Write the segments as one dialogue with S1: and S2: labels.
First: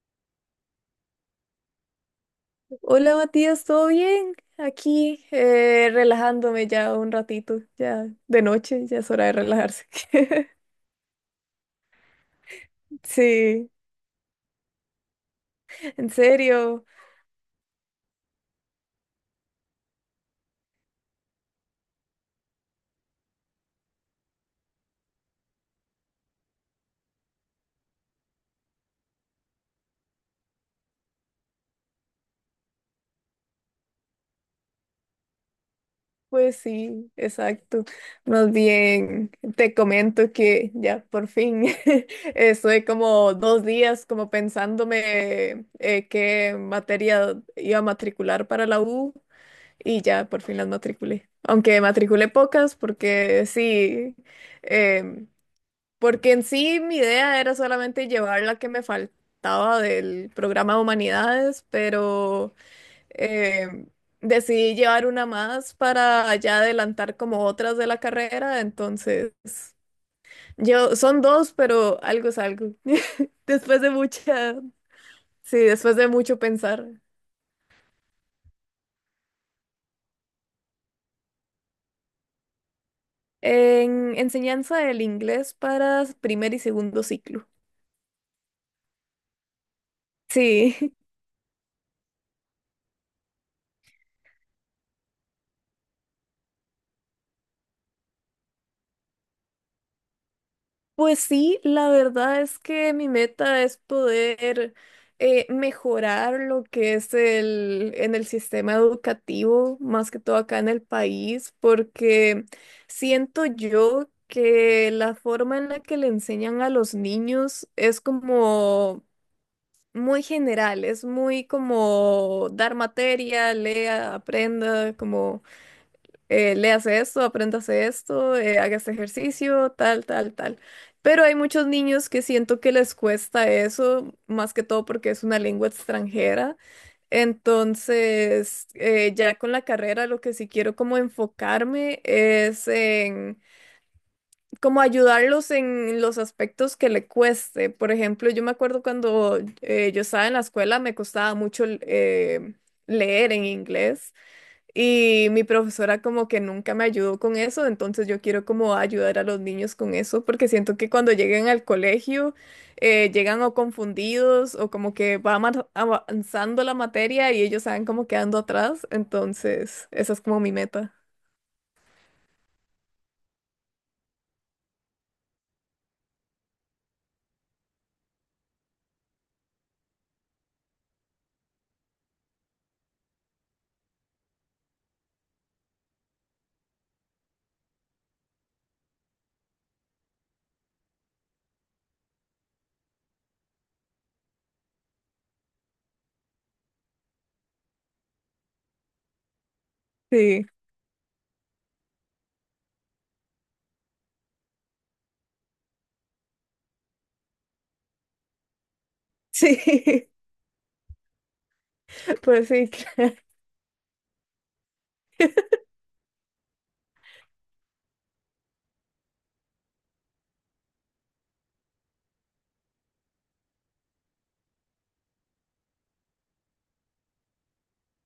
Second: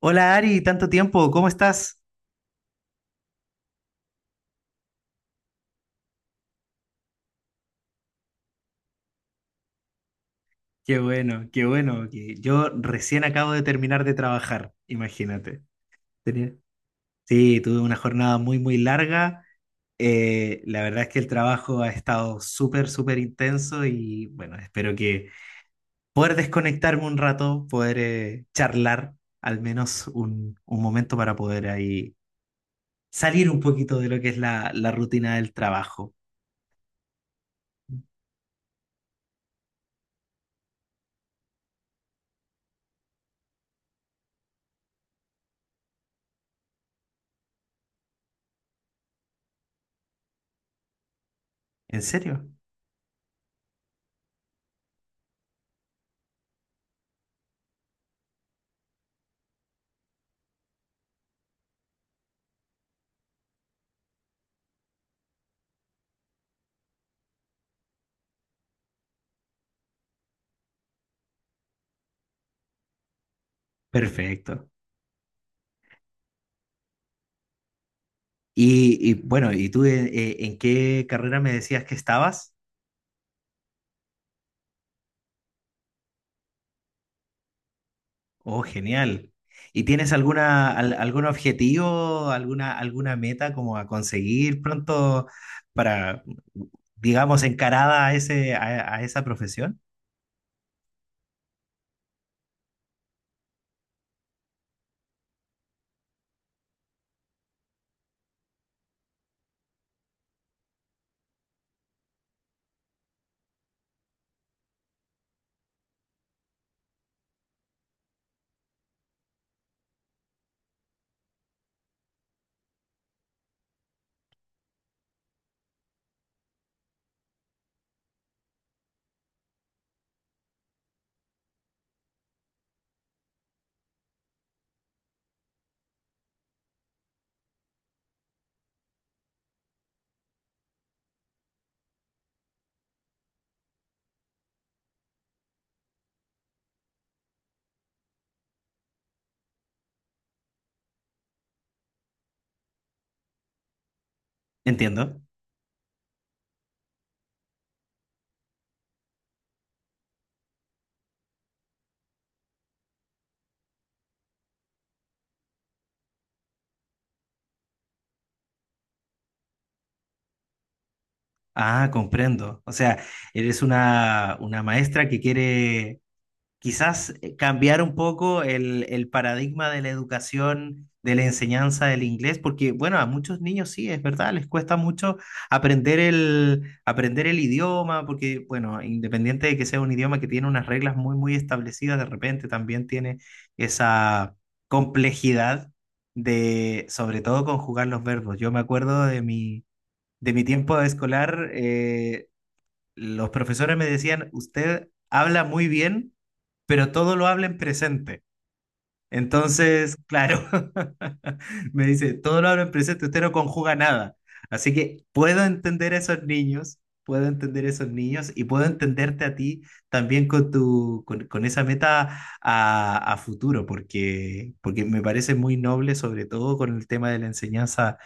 S1: Hola Ari, tanto tiempo, ¿cómo estás?
S2: Hola Matías, ¿todo bien? Aquí relajándome ya un ratito, ya de noche, ya es hora de relajarse.
S1: Qué bueno, qué bueno. que Yo recién acabo de
S2: Sí,
S1: terminar de trabajar, imagínate.
S2: en
S1: Tenía-
S2: serio,
S1: Sí, tuve una jornada muy, muy larga. La verdad es que el trabajo ha estado súper, súper intenso y bueno, espero que poder desconectarme un rato, poder charlar al menos un momento para poder ahí salir un poquito de lo que es la rutina del trabajo.
S2: pues sí, exacto. Más bien, te comento que ya por fin estoy como 2 días como pensándome qué materia iba a matricular para la U y ya por fin las matriculé. Aunque
S1: ¿En
S2: matriculé
S1: serio?
S2: pocas porque sí. em, Porque en sí mi idea era solamente llevar la que me faltaba del programa de humanidades, pero eh, decidí llevar una más para ya adelantar como otras de la carrera. Entonces, yo son dos, pero algo es algo. Después de mucha,
S1: Perfecto.
S2: sí, después de mucho pensar.
S1: Y bueno, ¿y tú en qué carrera me decías que estabas?
S2: En enseñanza del inglés para primer y segundo ciclo.
S1: Oh, genial. ¿Y tienes alguna,
S2: Sí.
S1: algún objetivo, alguna, alguna meta como a conseguir pronto para, digamos, encarada a esa profesión?
S2: Pues sí, la verdad es que mi meta es poder mejorar lo que es en el sistema educativo, más que todo acá en el país, porque siento yo que la forma en la que le enseñan a los niños es como muy general, es muy como dar materia, lea, aprenda, como léase esto, apréndase esto, haga este ejercicio, tal, tal, tal. Pero hay muchos niños que siento que les cuesta eso, más que todo porque es una lengua extranjera. Entonces, ya con la carrera, lo que sí quiero como enfocarme es en como ayudarlos en los aspectos que le cueste. Por ejemplo, yo me acuerdo cuando yo estaba en la escuela, me costaba mucho leer en inglés.
S1: Entiendo.
S2: Y mi profesora como que nunca me ayudó con eso, entonces yo quiero como ayudar a los niños con eso, porque siento que cuando lleguen al colegio llegan o confundidos o como que va avanzando la materia y ellos saben como quedando atrás, entonces esa es como mi meta.
S1: Ah, comprendo. O sea, eres una maestra que quiere quizás cambiar un poco el paradigma de la educación, de la enseñanza del inglés, porque bueno, a muchos niños sí, es verdad, les cuesta mucho aprender el idioma, porque bueno, independiente de que sea un idioma que tiene unas reglas muy, muy establecidas, de repente también tiene esa complejidad de, sobre todo, conjugar los verbos. Yo me acuerdo de mi... De mi
S2: Sí.
S1: tiempo escolar, los profesores me decían, usted habla muy bien, pero todo lo habla en presente. Entonces,
S2: Sí.
S1: claro, me dice, todo
S2: Pues
S1: lo habla
S2: sí.
S1: en presente,
S2: Claro.
S1: usted no conjuga nada. Así que puedo entender a esos niños, puedo entender a esos niños y puedo entenderte a ti también con con esa meta a futuro, porque, porque me parece muy noble, sobre todo con el tema de la enseñanza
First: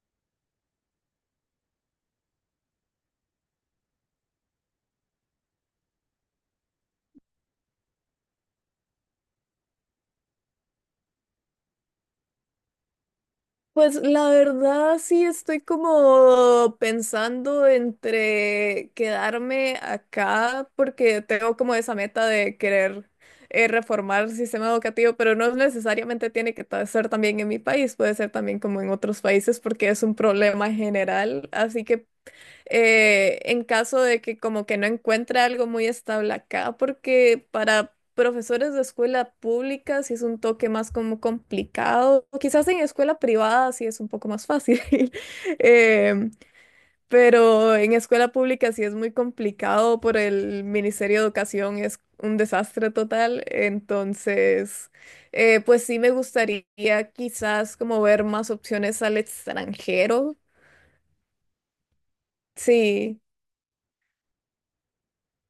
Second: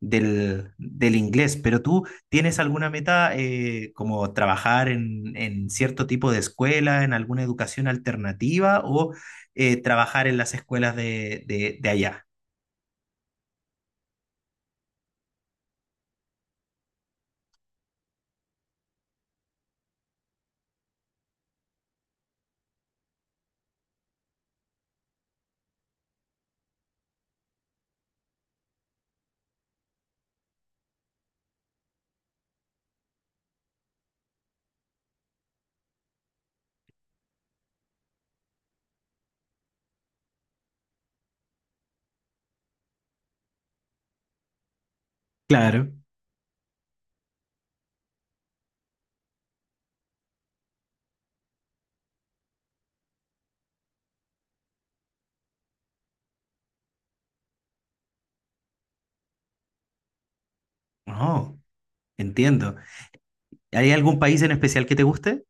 S1: del inglés, pero tú tienes alguna meta como trabajar en cierto tipo de escuela, en alguna educación alternativa o trabajar en las escuelas de allá.
S2: Pues la verdad sí estoy como pensando entre quedarme acá porque tengo como esa meta de querer reformar el sistema educativo, pero no necesariamente tiene que ser también en mi país, puede ser también como en otros países porque es un problema general, así que en caso de que como que no encuentre algo muy estable acá, porque para profesores de escuela pública sí es un toque más como complicado, o quizás en escuela privada sí es un poco más fácil.
S1: Claro.
S2: em, pero en escuela pública sí es muy complicado por el Ministerio de Educación, es un desastre total, entonces pues sí me gustaría quizás como ver más opciones al extranjero.
S1: Oh, entiendo.
S2: Sí.
S1: ¿Hay algún país en especial que te guste?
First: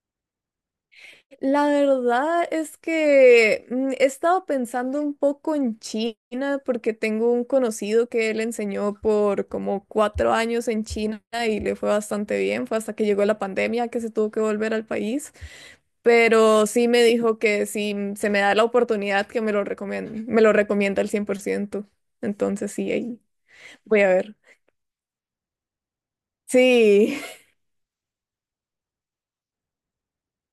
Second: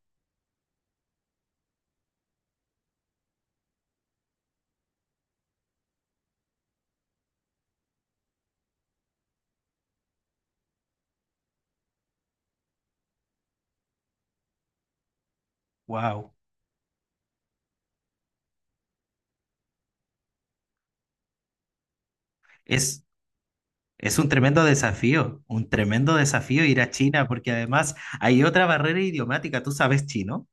S2: La verdad es que he estado pensando un poco en China porque tengo un conocido que él enseñó por como 4 años en China y le fue bastante bien. Fue hasta que llegó la pandemia que se tuvo que volver al país.
S1: Wow.
S2: Pero sí me dijo que si se me da la oportunidad que me lo recomienda al 100%. Entonces sí,
S1: Es,
S2: ahí voy a
S1: es
S2: ver.
S1: un tremendo desafío ir a
S2: Sí.
S1: China porque además hay otra barrera idiomática. ¿Tú sabes chino?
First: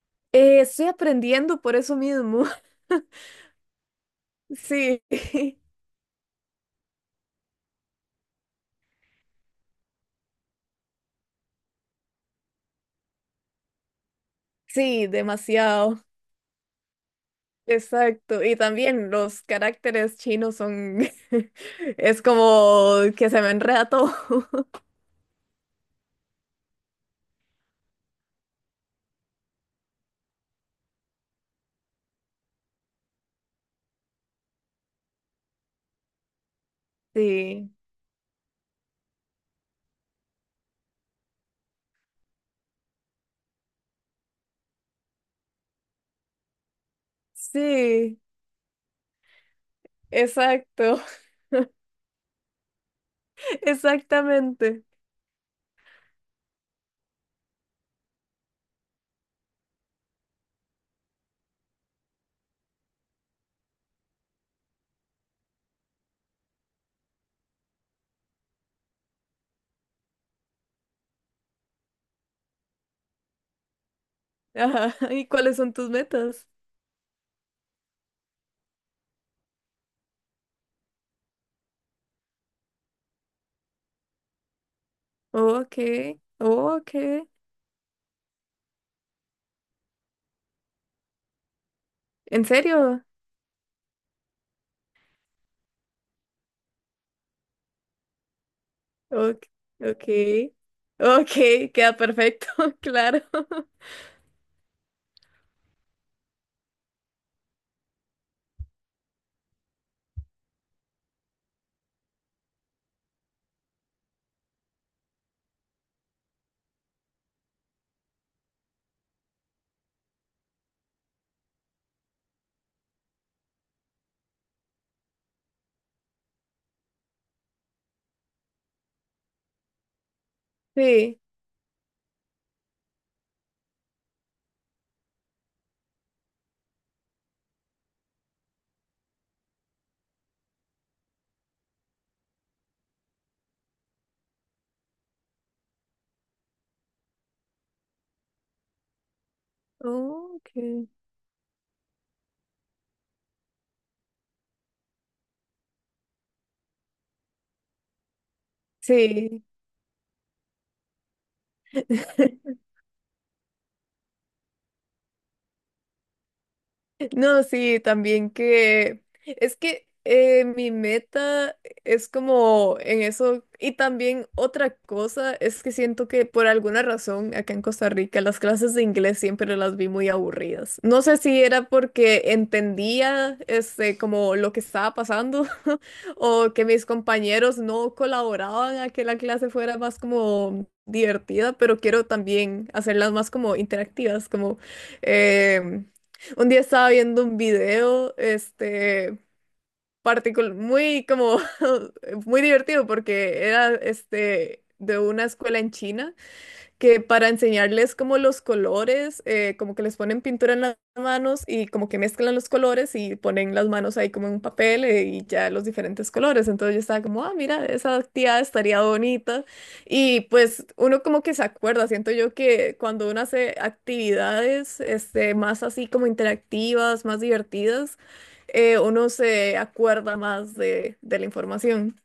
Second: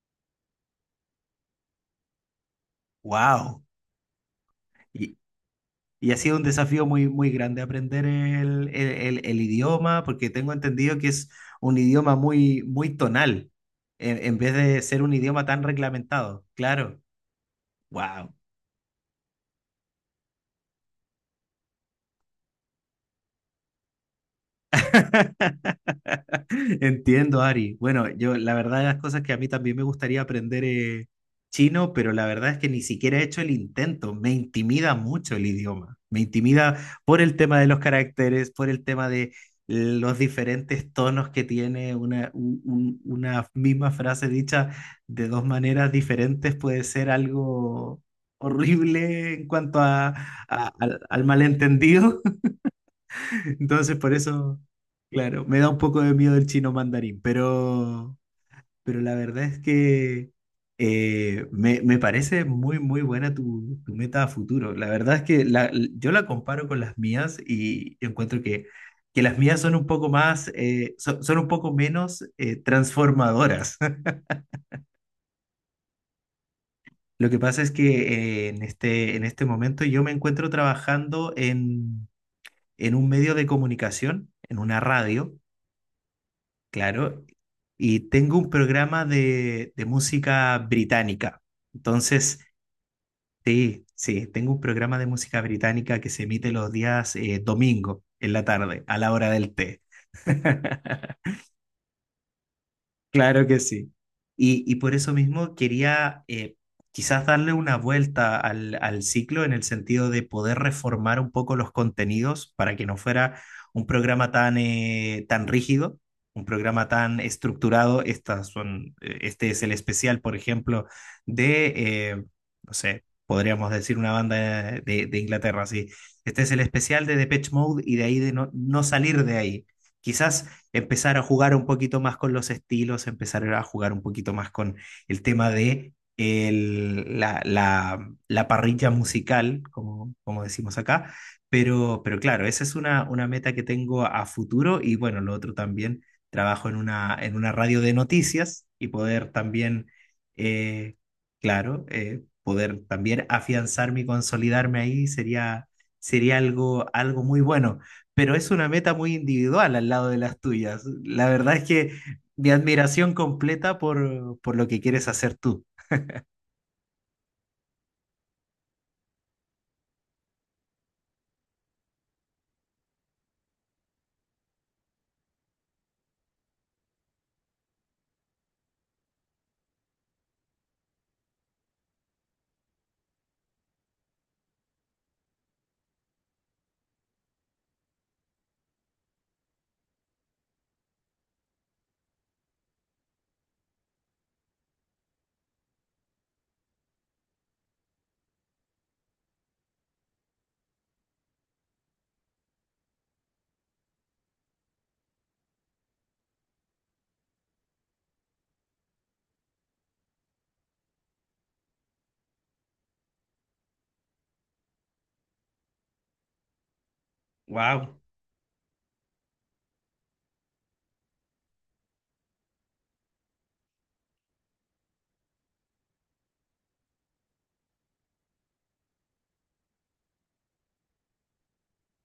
S2: Estoy aprendiendo por eso mismo.
S1: Wow.
S2: Sí.
S1: Y ha sido un desafío muy, muy grande aprender el idioma, porque tengo entendido que es un idioma muy, muy tonal, en vez de ser
S2: Sí,
S1: un idioma tan
S2: demasiado.
S1: reglamentado. Claro, wow.
S2: Exacto, y también los caracteres chinos son, es como que se me enreda todo.
S1: Entiendo, Ari. Bueno, yo la verdad de las cosas que a mí también me gustaría aprender chino, pero la verdad es que ni siquiera he hecho el intento. Me intimida mucho el idioma. Me intimida por el tema de
S2: Sí,
S1: los caracteres, por el tema de los diferentes tonos que tiene una, una misma frase dicha de dos maneras diferentes puede ser algo
S2: sí,
S1: horrible en cuanto a,
S2: exacto.
S1: al malentendido. Entonces, por eso,
S2: Exactamente.
S1: claro, me da un poco de miedo el chino mandarín, pero la verdad es que me parece muy, muy buena tu meta a futuro. La verdad es que yo la comparo con las mías y encuentro que las mías son un poco más, son, un poco menos transformadoras.
S2: Ajá. ¿Y cuáles son tus metas?
S1: Lo que pasa es que en este momento yo me encuentro trabajando en un medio de comunicación, en una radio.
S2: Ok, ok.
S1: Claro, y tengo un programa de música británica. Entonces,
S2: ¿En serio?
S1: sí, sí, tengo un programa de música británica que se emite los días domingo en la tarde, a la hora
S2: Ok,
S1: del té.
S2: ok, ok, queda perfecto. Claro.
S1: Claro que sí. Y por eso mismo quería quizás darle una vuelta al ciclo en el sentido de poder reformar un poco los contenidos para que no fuera un programa tan, tan rígido, un programa tan estructurado. Estas son, este es el especial, por ejemplo, de, eh, no sé, podríamos decir una banda de Inglaterra, sí. Este es el especial de Depeche Mode y de ahí de no, no salir de ahí. Quizás empezar
S2: Sí,
S1: a jugar un poquito más con los estilos, empezar a jugar un poquito más con el tema de la parrilla musical, como, como decimos acá. Pero claro, esa es una meta que tengo a futuro y bueno, lo otro también, trabajo en una radio de noticias y poder también,
S2: ok,
S1: eh, claro, poder también afianzarme y consolidarme ahí sería, sería algo, algo muy bueno, pero es una meta muy
S2: sí.
S1: individual al lado de las tuyas. La verdad es que mi admiración completa por lo que quieres hacer tú.
S2: No, sí, también que es que mi meta es como en eso. Y también otra cosa es que siento que por alguna razón acá en Costa Rica las clases de inglés siempre las vi muy aburridas. No sé si era porque entendía este como lo que estaba pasando, o que mis compañeros no colaboraban a que la clase fuera más como divertida, pero quiero también hacerlas más como interactivas, como em, un día estaba viendo un video, este, muy como, muy divertido porque era, este, de una escuela en China que para enseñarles como los colores, como que les ponen pintura en las manos y como que mezclan los colores y ponen las manos ahí como en un papel, y ya los diferentes colores. Entonces yo estaba como, ah, mira, esa
S1: Wow.
S2: actividad estaría bonita. Y pues uno como que se acuerda, siento yo que cuando uno hace actividades este, más así como interactivas, más divertidas, uno se acuerda más de la información.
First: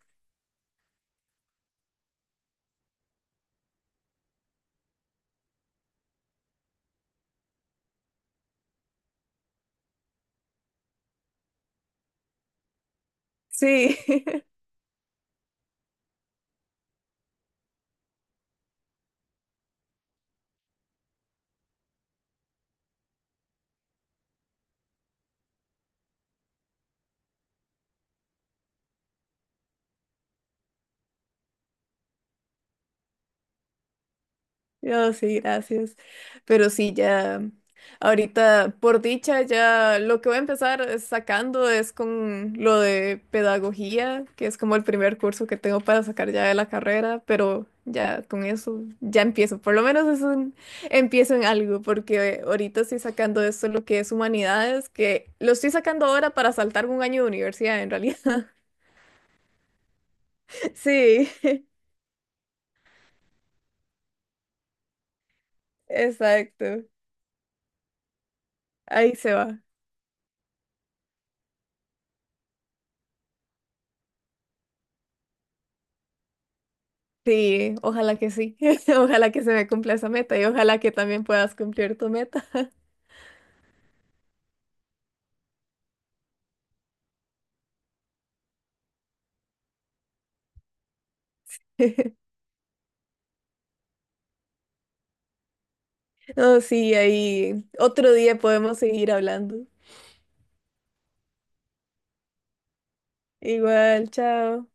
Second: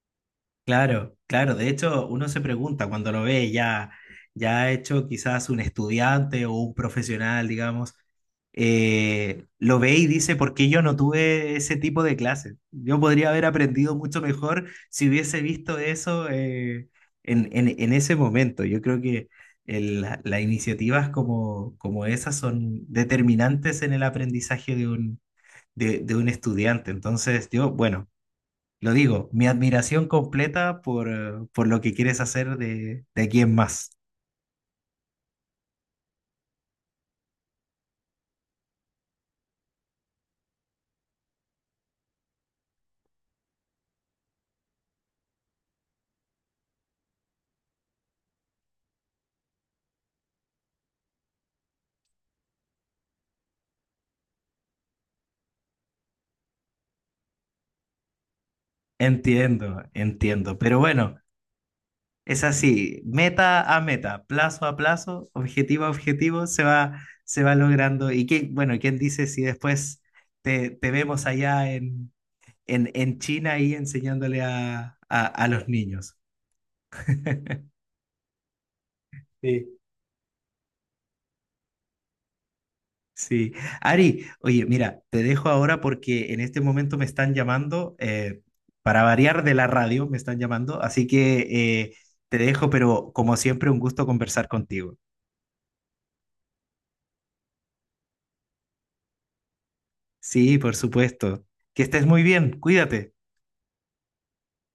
S1: Claro, claro. De hecho, uno se pregunta cuando lo ve ya, ya hecho quizás un estudiante o un profesional, digamos, lo ve y dice, ¿por qué yo no tuve ese tipo de clases? Yo podría haber aprendido
S2: Sí.
S1: mucho mejor si hubiese visto eso en ese momento. Yo creo que las iniciativas como, como esas son determinantes en el aprendizaje de un, de un estudiante. Entonces, yo, bueno. Lo digo, mi admiración completa por lo que quieres hacer de aquí en más.
S2: Yo sí, gracias. Pero sí, ya, ahorita, por dicha, ya lo que voy a empezar es sacando es con lo de pedagogía, que es como el primer curso que tengo para sacar ya de la carrera, pero ya con eso ya empiezo. Por lo menos es un empiezo en algo, porque ahorita estoy sacando esto lo que es humanidades, que lo estoy sacando ahora para saltar un año de universidad en realidad.
S1: Entiendo, entiendo. Pero bueno,
S2: Sí,
S1: es así, meta a meta, plazo a plazo, objetivo a objetivo,
S2: exacto.
S1: se va logrando. Y qué, bueno, ¿quién
S2: Ahí
S1: dice
S2: se
S1: si
S2: va.
S1: después te vemos allá en China y enseñándole a los niños?
S2: Sí, ojalá que sí. Ojalá que se me cumpla esa meta y ojalá que también puedas cumplir tu meta.
S1: Sí. Ari, oye, mira, te dejo ahora porque en este momento me están llamando, para variar de la radio, me están llamando, así que te dejo, pero como siempre, un gusto conversar contigo.
S2: No, sí, ahí otro día podemos seguir hablando.
S1: Sí, por supuesto. Que estés muy bien, cuídate.
S2: Igual, chao.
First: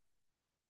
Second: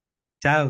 S1: Chao.